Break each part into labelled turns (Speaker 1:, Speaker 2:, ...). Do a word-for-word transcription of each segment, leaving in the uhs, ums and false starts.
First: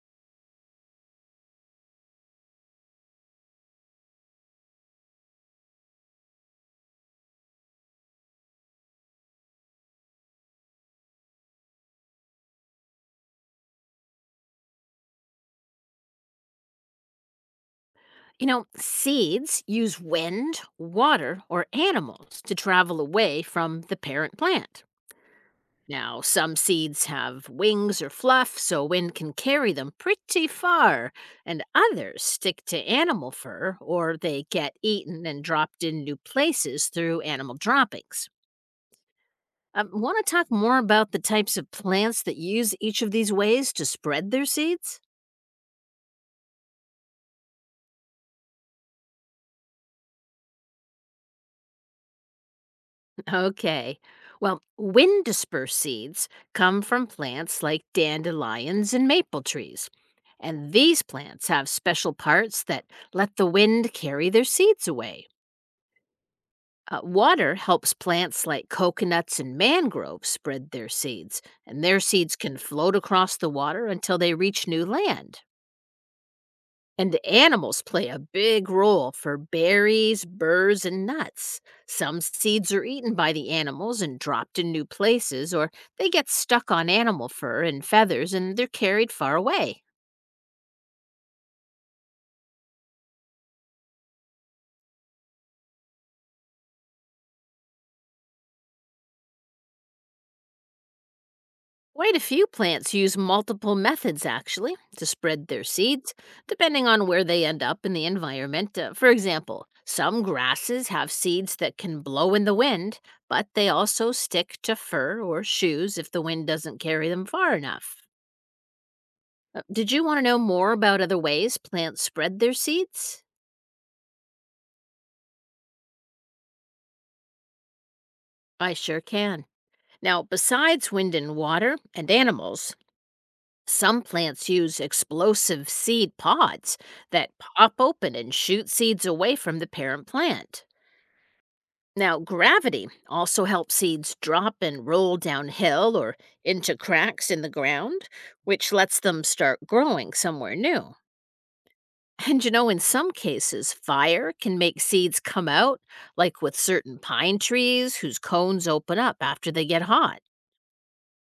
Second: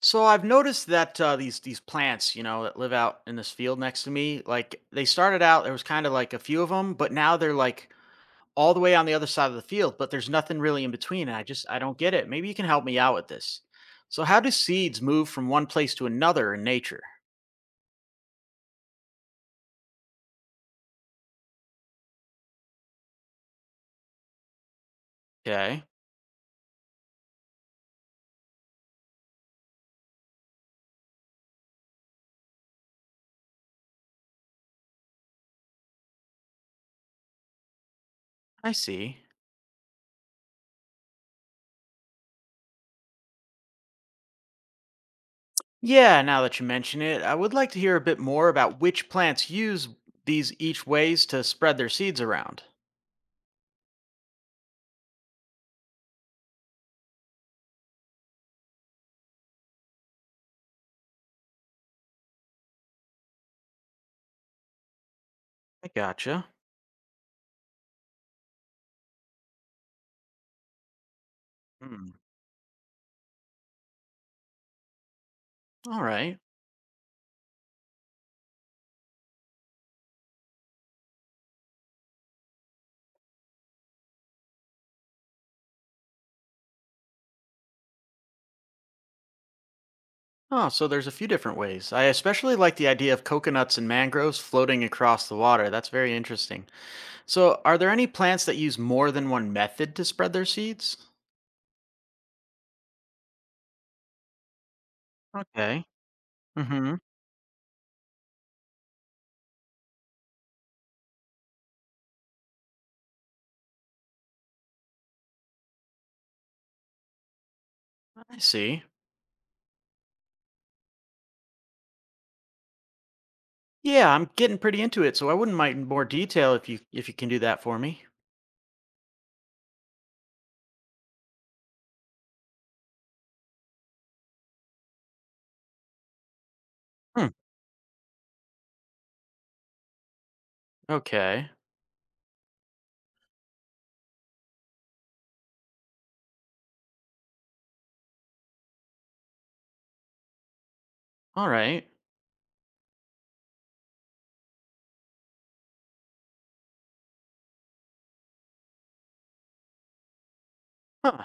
Speaker 1: So I've noticed that uh, these these plants, you know, that live out in this field next to me, like they started out there was kind of like a few of them, but now they're like all the way on the other side of the field, but there's nothing really in between, and I just I don't get it. Maybe you can help me out with this. So how do seeds move from one place to another in nature?
Speaker 2: You know, seeds use wind, water, or animals to travel away from the parent plant.
Speaker 1: Okay.
Speaker 2: Now, some seeds have wings or fluff, so wind can carry them pretty far, and others stick to animal fur or they get eaten and dropped in new places through animal droppings.
Speaker 1: I see.
Speaker 2: I want to talk more about the types of plants that use each of these ways to spread their seeds?
Speaker 1: Yeah, now that you mention it, I would like to hear a bit more about which plants use these each ways to spread their seeds around.
Speaker 2: Okay. Well, wind dispersed seeds come from plants like dandelions and maple trees. And these plants have special parts that let the wind carry their seeds away.
Speaker 1: I gotcha.
Speaker 2: Uh, water helps plants like coconuts and mangroves spread their seeds, and their
Speaker 1: Hmm.
Speaker 2: seeds can float across the water until they reach new land.
Speaker 1: All right.
Speaker 2: And the animals play a big role for berries, burrs, and nuts. Some seeds are eaten by the animals and dropped in new places, or they get stuck on animal fur and feathers and they're carried far away.
Speaker 1: Oh, so there's a few different ways. I especially like the idea of coconuts and mangroves floating across the water. That's very interesting. So, are there any plants that use more than one method to spread their seeds?
Speaker 2: Quite a few plants use multiple methods, actually, to spread their
Speaker 1: Okay.
Speaker 2: seeds, depending
Speaker 1: Mm-hmm.
Speaker 2: on where they end up in the environment. Uh, for example, some grasses have seeds that can blow in the wind, but they also stick to fur or shoes if the wind doesn't carry them far enough.
Speaker 1: I see.
Speaker 2: Uh, Did you want to know more about other ways plants spread their seeds?
Speaker 1: Yeah, I'm getting pretty into it, so I wouldn't mind more detail if you if you can do that for me.
Speaker 2: I sure can. Now, besides wind and water and animals, some plants use explosive seed pods
Speaker 1: Hmm.
Speaker 2: that pop open and shoot seeds away from the parent plant.
Speaker 1: Okay.
Speaker 2: Now, gravity also helps seeds drop and roll downhill or into cracks in the ground, which lets them start growing somewhere new.
Speaker 1: All right.
Speaker 2: And you know, in some cases, fire can make seeds come out, like with certain pine trees whose cones open up after they get hot.
Speaker 1: Huh.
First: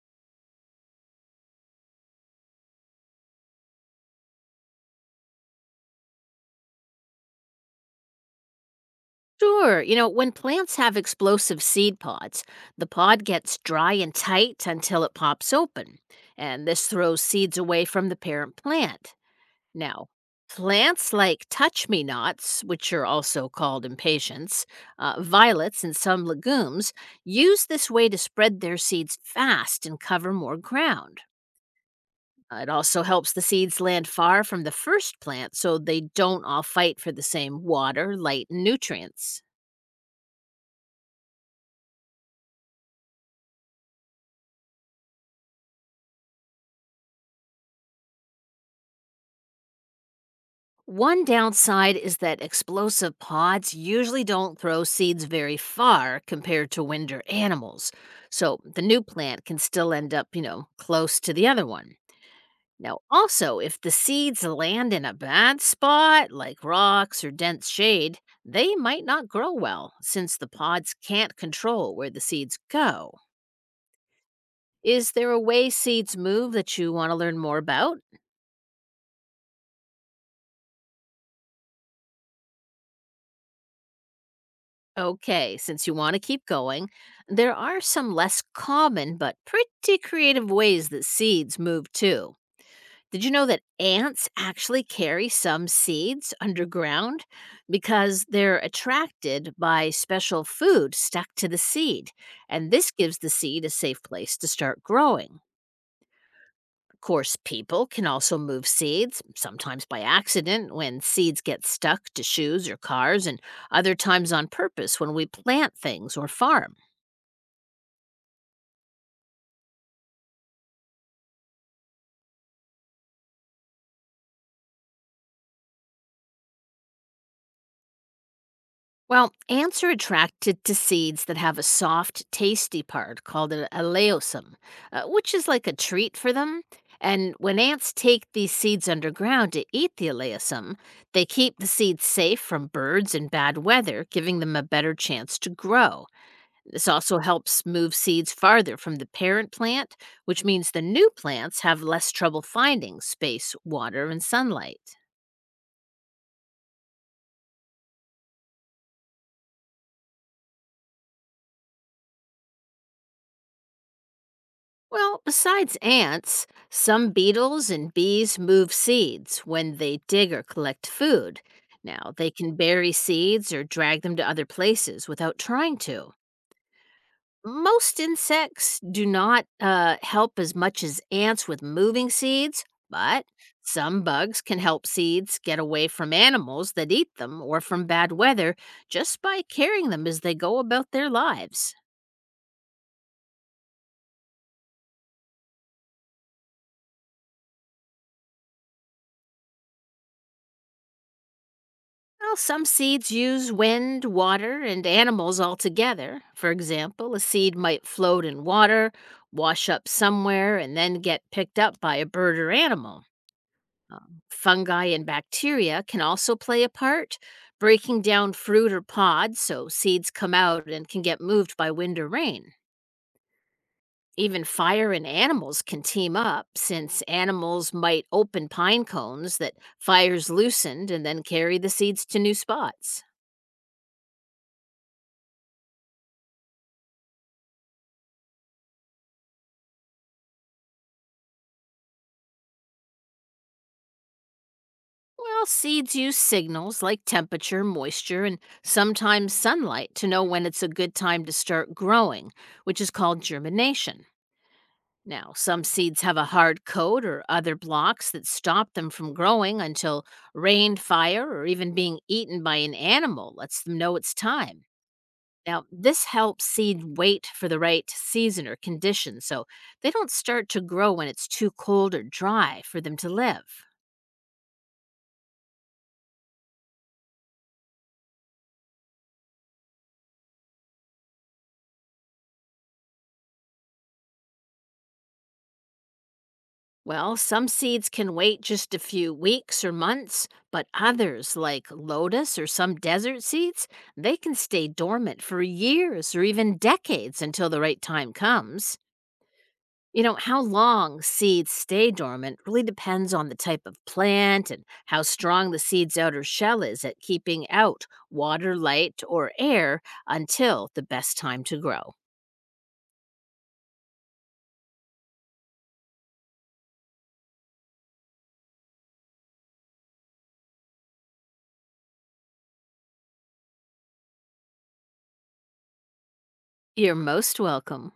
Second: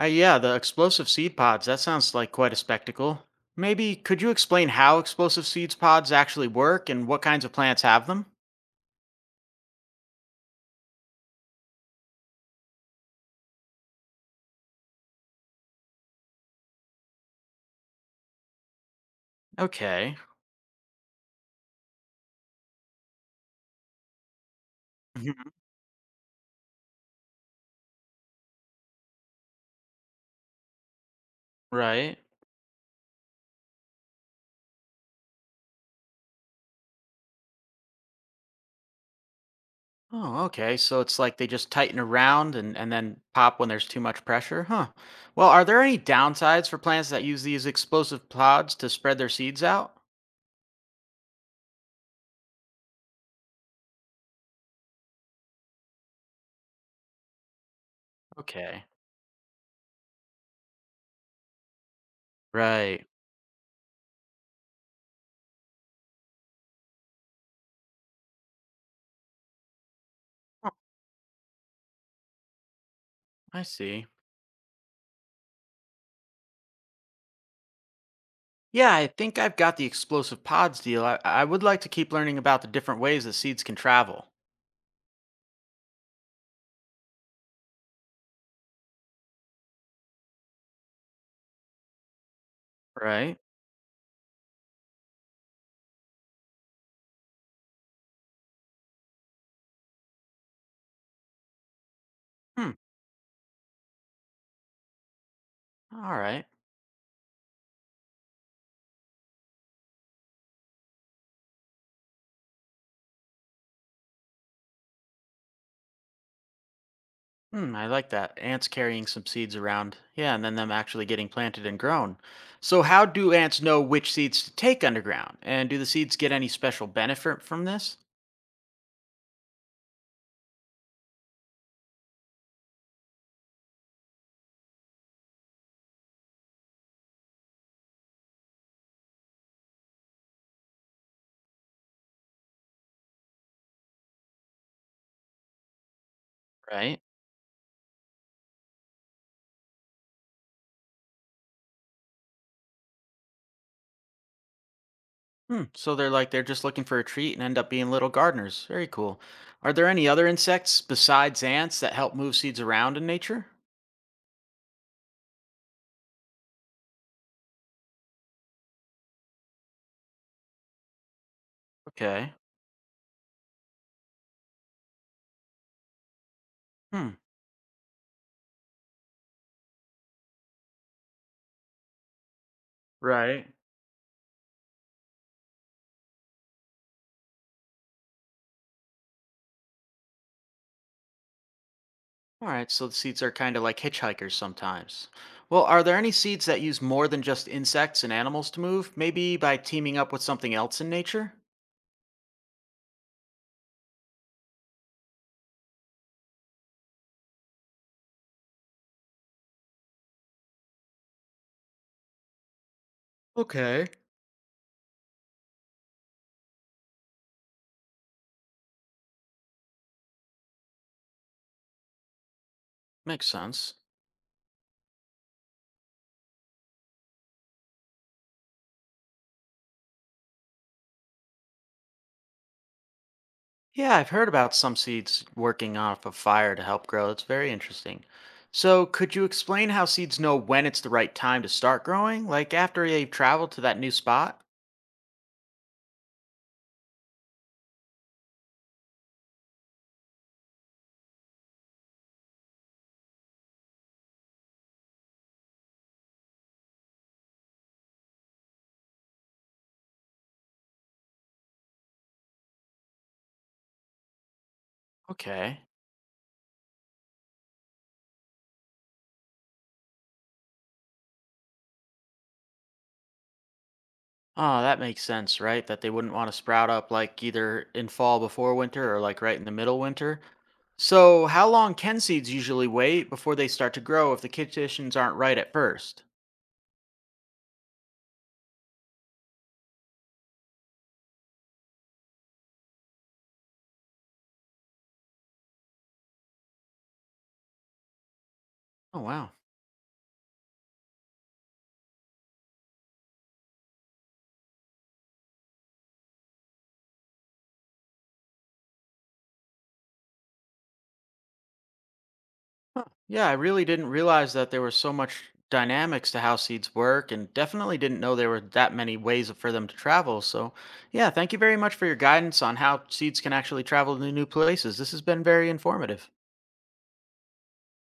Speaker 1: Uh, yeah, the explosive seed pods. That sounds like quite a spectacle. Maybe could you explain how explosive seeds pods actually work and what kinds of plants have them?
Speaker 2: Sure, you know, when plants have explosive seed pods, the pod gets dry and tight until it pops open, and this throws seeds away from the parent plant. Now,
Speaker 1: Okay.
Speaker 2: plants like touch me nots, which are also called impatiens, uh, violets, and some legumes use this way to spread their seeds fast and cover more ground.
Speaker 1: Right.
Speaker 2: Uh, It also helps the seeds land far from the first plant so they don't all fight for the same water, light, and nutrients.
Speaker 1: Oh, okay. So it's like they just tighten around and, and then pop when there's too much pressure. Huh. Well, are there any downsides for plants that use these explosive pods to spread their seeds out?
Speaker 2: One downside is that explosive pods usually don't throw seeds very far compared to winter animals, so the
Speaker 1: Okay.
Speaker 2: new plant can still end up, you know, close to the other one. Now,
Speaker 1: Right.
Speaker 2: also, if the seeds land in a bad spot, like rocks or dense shade, they might not grow well since the pods can't control where the seeds go.
Speaker 1: I see.
Speaker 2: Is there a way seeds move that you want to learn more about?
Speaker 1: Yeah, I think I've got the explosive pods deal. I, I would like to keep learning about the different ways that seeds can travel.
Speaker 2: Okay, since you want to keep going, there are some less common but pretty creative ways that seeds move too. Did you
Speaker 1: Right.
Speaker 2: know that ants actually carry some seeds underground because they're attracted by special food stuck to the seed, and
Speaker 1: Hmm.
Speaker 2: this gives the seed a safe place to start growing?
Speaker 1: All right.
Speaker 2: Of course, people can also move seeds, sometimes by accident when seeds get stuck to shoes or cars, and other times on purpose when we plant things or farm.
Speaker 1: Hmm, I like that. Ants carrying some seeds around. Yeah, and then them actually getting planted and grown. So, how do ants know which seeds to take underground? And do the seeds get any special benefit from this?
Speaker 2: Well, ants are attracted to seeds that have a soft, tasty part called an aleosum, uh, which is like a treat for them. And when ants take these seeds underground to eat the aleosum, they keep the seeds safe from birds and bad weather, giving them a better chance to grow. This
Speaker 1: Right?
Speaker 2: also helps move seeds farther from the parent plant, which means the new plants have less trouble finding space, water, and sunlight.
Speaker 1: Hmm, so they're like, they're just looking for a treat and end up being little gardeners. Very cool. Are there any other insects besides ants that help move seeds around in nature?
Speaker 2: Well, besides ants, some beetles and bees move seeds when they dig or collect food. Now, they
Speaker 1: Okay.
Speaker 2: can bury seeds or drag them to other places without trying to.
Speaker 1: Hmm,
Speaker 2: Most insects do not uh, help as much as ants with moving seeds, but
Speaker 1: right.
Speaker 2: some bugs can help seeds get away from animals that eat them or from bad weather just by carrying them as they go about their lives.
Speaker 1: All right, so the seeds are kind of like hitchhikers sometimes. Well, are there any seeds that use more than just insects and animals to move, maybe by teaming up with something else in nature?
Speaker 2: Well, some seeds use wind, water, and animals all together. For example, a seed might float in water, wash up somewhere, and then get picked up by a bird or animal.
Speaker 1: Okay.
Speaker 2: Um, fungi and bacteria can also play a part, breaking down fruit or pods so seeds come out and can get moved by wind or rain.
Speaker 1: Makes sense.
Speaker 2: Even fire and animals can team up, since animals might open pine cones that fires loosened and then carry the seeds to new spots.
Speaker 1: Yeah, I've heard about some seeds working off of fire to help grow. It's very interesting. So, could you explain how seeds know when it's the right time to start growing, like after they've traveled to that new spot?
Speaker 2: Well, seeds use signals like temperature, moisture, and sometimes sunlight to know when it's a good time to start growing, which is called germination. Now, some seeds have a hard coat or other blocks that stop them from growing until rain, fire, or even being eaten by an animal lets them know it's time.
Speaker 1: Okay.
Speaker 2: Now, this helps seed wait for the right season or condition so they don't start to grow when it's too cold or dry for them to live.
Speaker 1: Ah, that makes sense, right? That they wouldn't want to sprout up like either in fall before winter or like right in the middle winter. So, how long can seeds usually wait before they start to grow if the conditions aren't right at first?
Speaker 2: Well, some seeds can wait just a few weeks or months, but others, like lotus or some desert seeds, they can stay dormant for years or even decades until the right time comes.
Speaker 1: Oh, wow.
Speaker 2: You know, how long seeds stay dormant really depends on the type of plant and how strong the seed's outer shell is at keeping out water, light, or air until the best time to grow.
Speaker 1: Huh. Yeah, I really didn't realize that there was so much dynamics to how seeds work and definitely didn't know there were that many ways for them to travel. So, yeah, thank you very much for your guidance on how seeds can actually travel to new places. This has been very informative.
Speaker 2: You're most welcome.